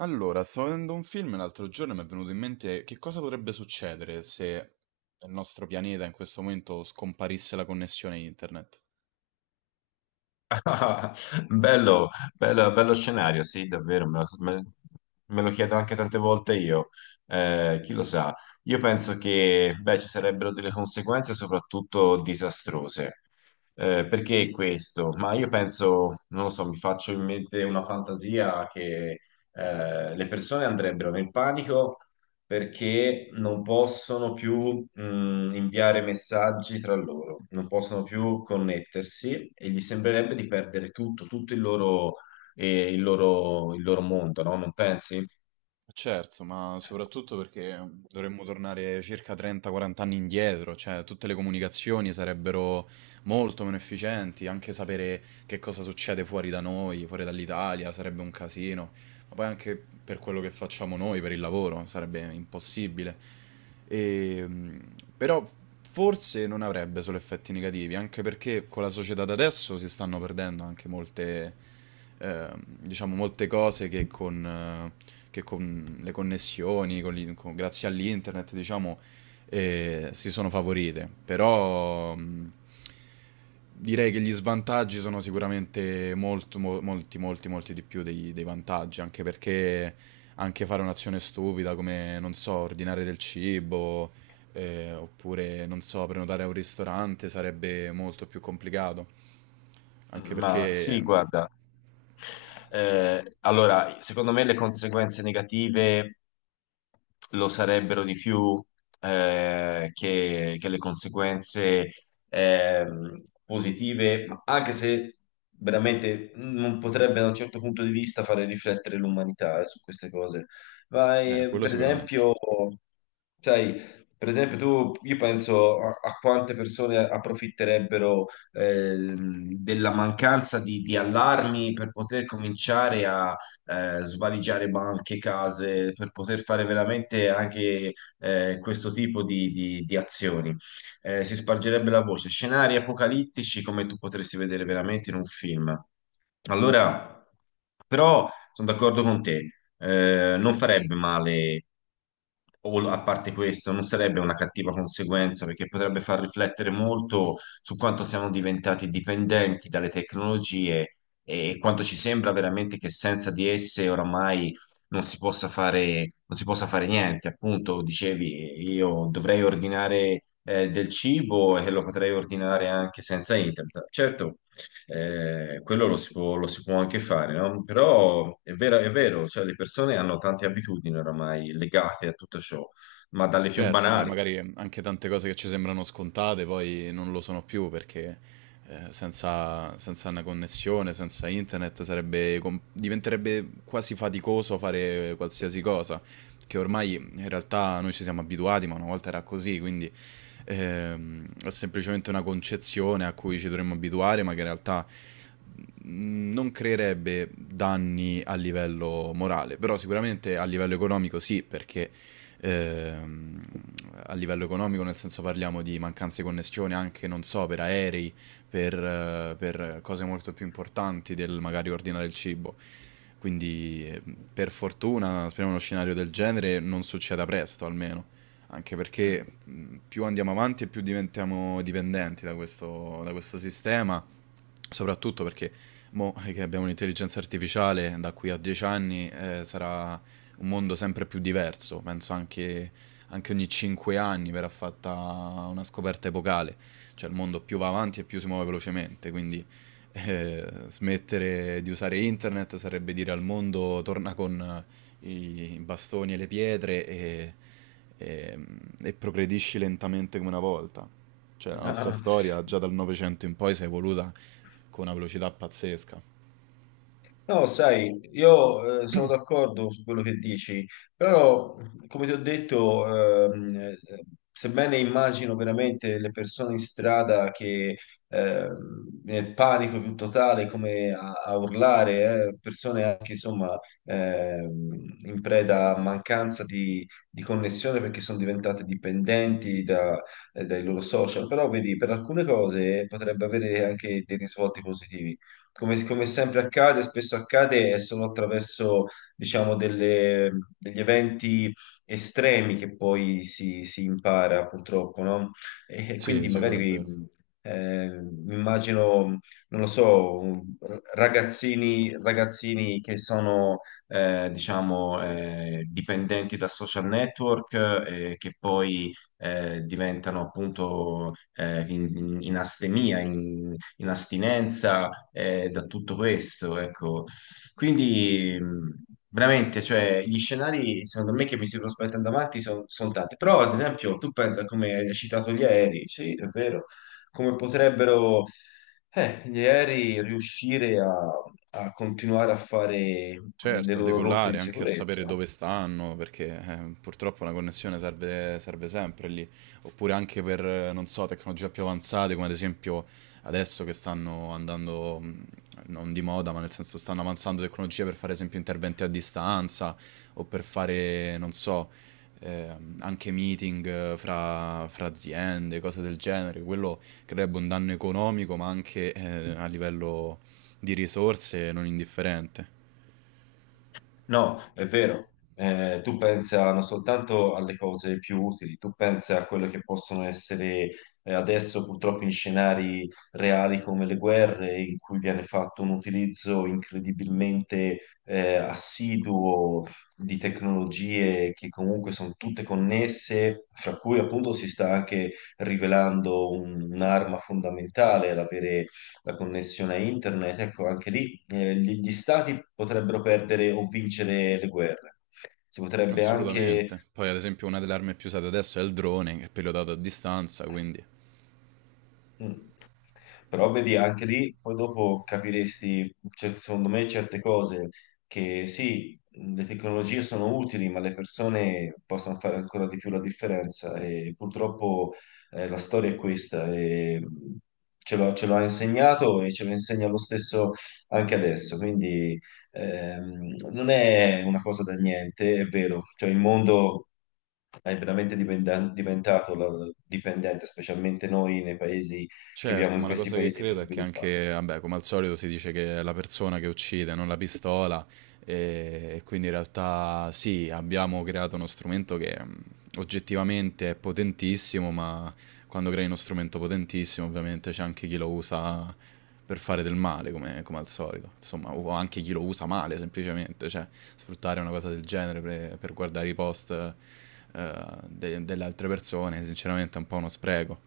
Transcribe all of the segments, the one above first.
Allora, stavo vedendo un film l'altro giorno e mi è venuto in mente che cosa potrebbe succedere se nel nostro pianeta in questo momento scomparisse la connessione internet. Ah, Bello, bello scenario, sì, davvero, me lo chiedo anche tante volte io, chi lo sa. Io penso che, beh, ci sarebbero delle conseguenze soprattutto disastrose. Perché questo? Ma io penso, non lo so, mi faccio in mente una fantasia che le persone andrebbero nel panico perché non possono più inviare messaggi tra loro, non possono più connettersi e gli sembrerebbe di perdere tutto, tutto il loro, il loro mondo, no? Non pensi? Certo, ma soprattutto perché dovremmo tornare circa 30-40 anni indietro, cioè tutte le comunicazioni sarebbero molto meno efficienti, anche sapere che cosa succede fuori da noi, fuori dall'Italia, sarebbe un casino. Ma poi anche per quello che facciamo noi, per il lavoro, sarebbe impossibile. E, però forse non avrebbe solo effetti negativi, anche perché con la società da adesso si stanno perdendo anche molte, diciamo, molte cose che che con le connessioni, grazie all'internet, diciamo, si sono favorite. Però, direi che gli svantaggi sono sicuramente molto, molti, molti, molti di più dei vantaggi, anche perché anche fare un'azione stupida come, non so, ordinare del cibo, oppure, non so, prenotare a un ristorante sarebbe molto più complicato, anche Ma perché, sì, guarda. Allora, secondo me le conseguenze negative lo sarebbero di più che le conseguenze positive, ma anche se veramente non potrebbe da un certo punto di vista fare riflettere l'umanità su queste cose. Ma quello per sicuramente. esempio, sai, per esempio tu, io penso a, a quante persone approfitterebbero eh, della mancanza di allarmi per poter cominciare a svaligiare banche, case, per poter fare veramente anche questo tipo di azioni. Si spargerebbe la voce. Scenari apocalittici come tu potresti vedere veramente in un film. Allora, però sono d'accordo con te, non farebbe male, o a parte questo, non sarebbe una cattiva conseguenza perché potrebbe far riflettere molto su quanto siamo diventati dipendenti dalle tecnologie e quanto ci sembra veramente che senza di esse oramai non si possa fare niente. Appunto, dicevi, io dovrei ordinare del cibo e lo potrei ordinare anche senza internet. Certo, quello lo si può anche fare, no? Però è vero, cioè le persone hanno tante abitudini oramai legate a tutto ciò, ma dalle più Certo, ormai banali. magari anche tante cose che ci sembrano scontate poi non lo sono più perché senza una connessione, senza internet sarebbe diventerebbe quasi faticoso fare qualsiasi cosa, che ormai in realtà noi ci siamo abituati, ma una volta era così, quindi è semplicemente una concezione a cui ci dovremmo abituare, ma che in realtà non creerebbe danni a livello morale, però sicuramente a livello economico sì, perché ehm, a livello economico, nel senso parliamo di mancanze di connessione anche, non so, per aerei, per cose molto più importanti del magari ordinare il cibo. Quindi per fortuna, speriamo uno scenario del genere non succeda presto almeno, anche perché più andiamo avanti e più diventiamo dipendenti da questo, sistema, soprattutto perché mo che abbiamo l'intelligenza artificiale da qui a 10 anni sarà un mondo sempre più diverso, penso anche ogni 5 anni verrà fatta una scoperta epocale, cioè il mondo più va avanti e più si muove velocemente, quindi smettere di usare internet sarebbe dire al mondo torna con i bastoni e le pietre e, e progredisci lentamente come una volta. Cioè la nostra Mm. storia già dal Novecento in poi si è evoluta con una velocità pazzesca. No, sai, io sono d'accordo su quello che dici, però come ti ho detto, ehm, eh, sebbene immagino veramente le persone in strada che nel panico più totale, come a urlare, persone anche insomma in preda a mancanza di connessione perché sono diventate dipendenti dai loro social, però vedi, per alcune cose potrebbe avere anche dei risvolti positivi come, come sempre accade, spesso accade, è solo attraverso, diciamo, degli eventi estremi che poi si impara, purtroppo, no? E Sì, quindi sì, quello è magari vero. Mi immagino, non lo so, ragazzini che sono, diciamo, dipendenti da social network che poi diventano appunto in astinenza da tutto questo, ecco. Quindi veramente, cioè, gli scenari secondo me che mi si sono spaventando avanti sono tanti, però ad esempio tu pensa come hai citato gli aerei, sì, è vero, come potrebbero gli aerei riuscire a continuare a fare le Certo, a loro rotte decollare, di anche a sicurezza. sapere dove stanno, perché purtroppo una connessione serve, serve sempre lì. Oppure anche per, non so, tecnologie più avanzate, come ad esempio adesso che stanno andando, non di moda, ma nel senso stanno avanzando tecnologie per fare, ad esempio, interventi a distanza o per fare, non so, anche meeting fra aziende, cose del genere. Quello creerebbe un danno economico, ma anche a livello di risorse non indifferente. No, è vero. Tu pensa non soltanto alle cose più utili, tu pensa a quelle che possono essere adesso purtroppo in scenari reali come le guerre, in cui viene fatto un utilizzo incredibilmente assiduo di tecnologie che comunque sono tutte connesse, fra cui appunto si sta anche rivelando un'arma fondamentale l'avere la connessione a internet, ecco, anche lì gli stati potrebbero perdere o vincere le guerre. Si potrebbe anche Assolutamente. Poi, ad esempio, una delle armi più usate adesso è il drone, che è pilotato a distanza, quindi. Mm. Però vedi, anche lì poi dopo capiresti, cioè, secondo me, certe cose che sì, le tecnologie sono utili, ma le persone possono fare ancora di più la differenza e purtroppo la storia è questa e ce l'ha insegnato e ce lo insegna lo stesso anche adesso, quindi non è una cosa da niente, è vero, cioè il mondo è veramente dipendente, specialmente noi nei paesi che viviamo Certo, in ma la questi cosa che paesi più credo è che sviluppati. anche, vabbè, come al solito si dice che è la persona che uccide, non la pistola, e, quindi in realtà sì, abbiamo creato uno strumento che oggettivamente è potentissimo, ma quando crei uno strumento potentissimo ovviamente c'è anche chi lo usa per fare del male, come al solito, insomma, o anche chi lo usa male semplicemente, cioè sfruttare una cosa del genere per guardare i post delle altre persone, sinceramente è un po' uno spreco.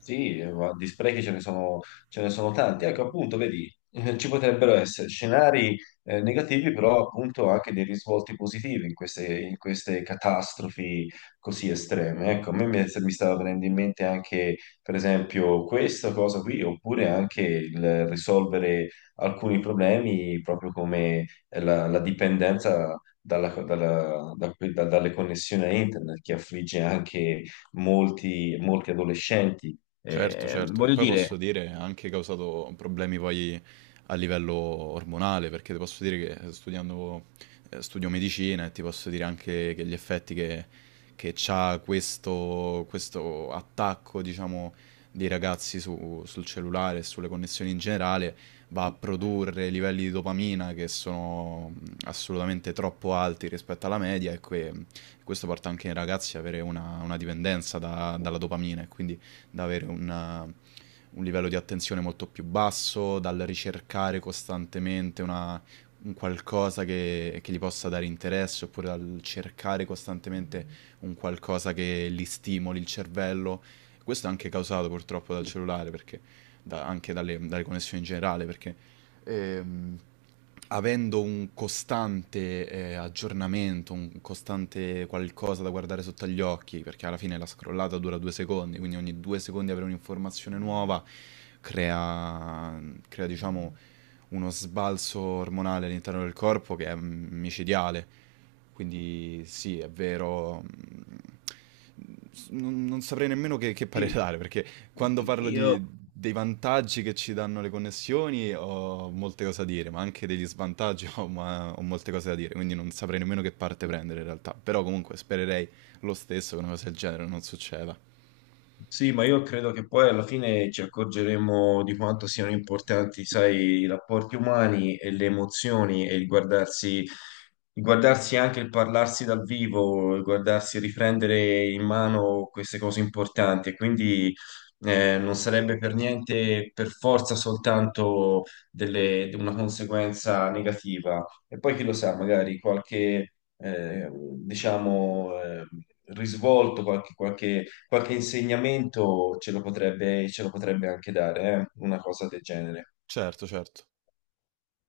Sì, ma di sprechi ce ne sono tanti. Ecco, appunto, vedi, ci potrebbero essere scenari negativi, però appunto anche dei risvolti positivi in in queste catastrofi così estreme. Ecco, mi stava venendo in mente anche, per esempio, questa cosa qui, oppure anche il risolvere alcuni problemi, proprio come la dipendenza dalle connessioni a internet, che affligge anche molti, molti adolescenti Certo, certo, che voglio poi posso dire, dire ha anche causato problemi poi a livello ormonale, perché ti posso dire che studio medicina e ti posso dire anche che gli effetti che c'ha questo, attacco, diciamo, dei ragazzi sul cellulare e sulle connessioni in generale va a produrre livelli di dopamina che sono assolutamente troppo alti rispetto alla media e questo porta anche i ragazzi ad avere una dipendenza dalla dopamina e quindi da avere un livello di attenzione molto più basso, dal ricercare costantemente un qualcosa che gli possa dare interesse, oppure dal cercare costantemente un qualcosa che gli stimoli il cervello. Questo è anche causato purtroppo dal cellulare, perché anche dalle connessioni in generale, perché ehm, avendo un costante aggiornamento, un costante qualcosa da guardare sotto agli occhi, perché alla fine la scrollata dura 2 secondi, quindi ogni 2 secondi avere un'informazione nuova crea, crea, diciamo, uno sbalzo ormonale all'interno del corpo che è micidiale. Quindi sì, è vero. Non saprei nemmeno che parere sì, dare, perché quando parlo io dei vantaggi che ci danno le connessioni ho molte cose da dire, ma anche degli svantaggi ho molte cose da dire, quindi non saprei nemmeno che parte prendere in realtà. Però comunque spererei lo stesso che una cosa del genere non succeda. Sì, ma io credo che poi alla fine ci accorgeremo di quanto siano importanti, sai, i rapporti umani e le emozioni e il guardarsi e anche il parlarsi dal vivo, il guardarsi e riprendere in mano queste cose importanti. E quindi non sarebbe per niente, per forza, soltanto una conseguenza negativa. E poi chi lo sa, magari qualche, diciamo, risvolto, qualche qualche insegnamento ce lo potrebbe anche dare, una cosa del genere. Certo, certo.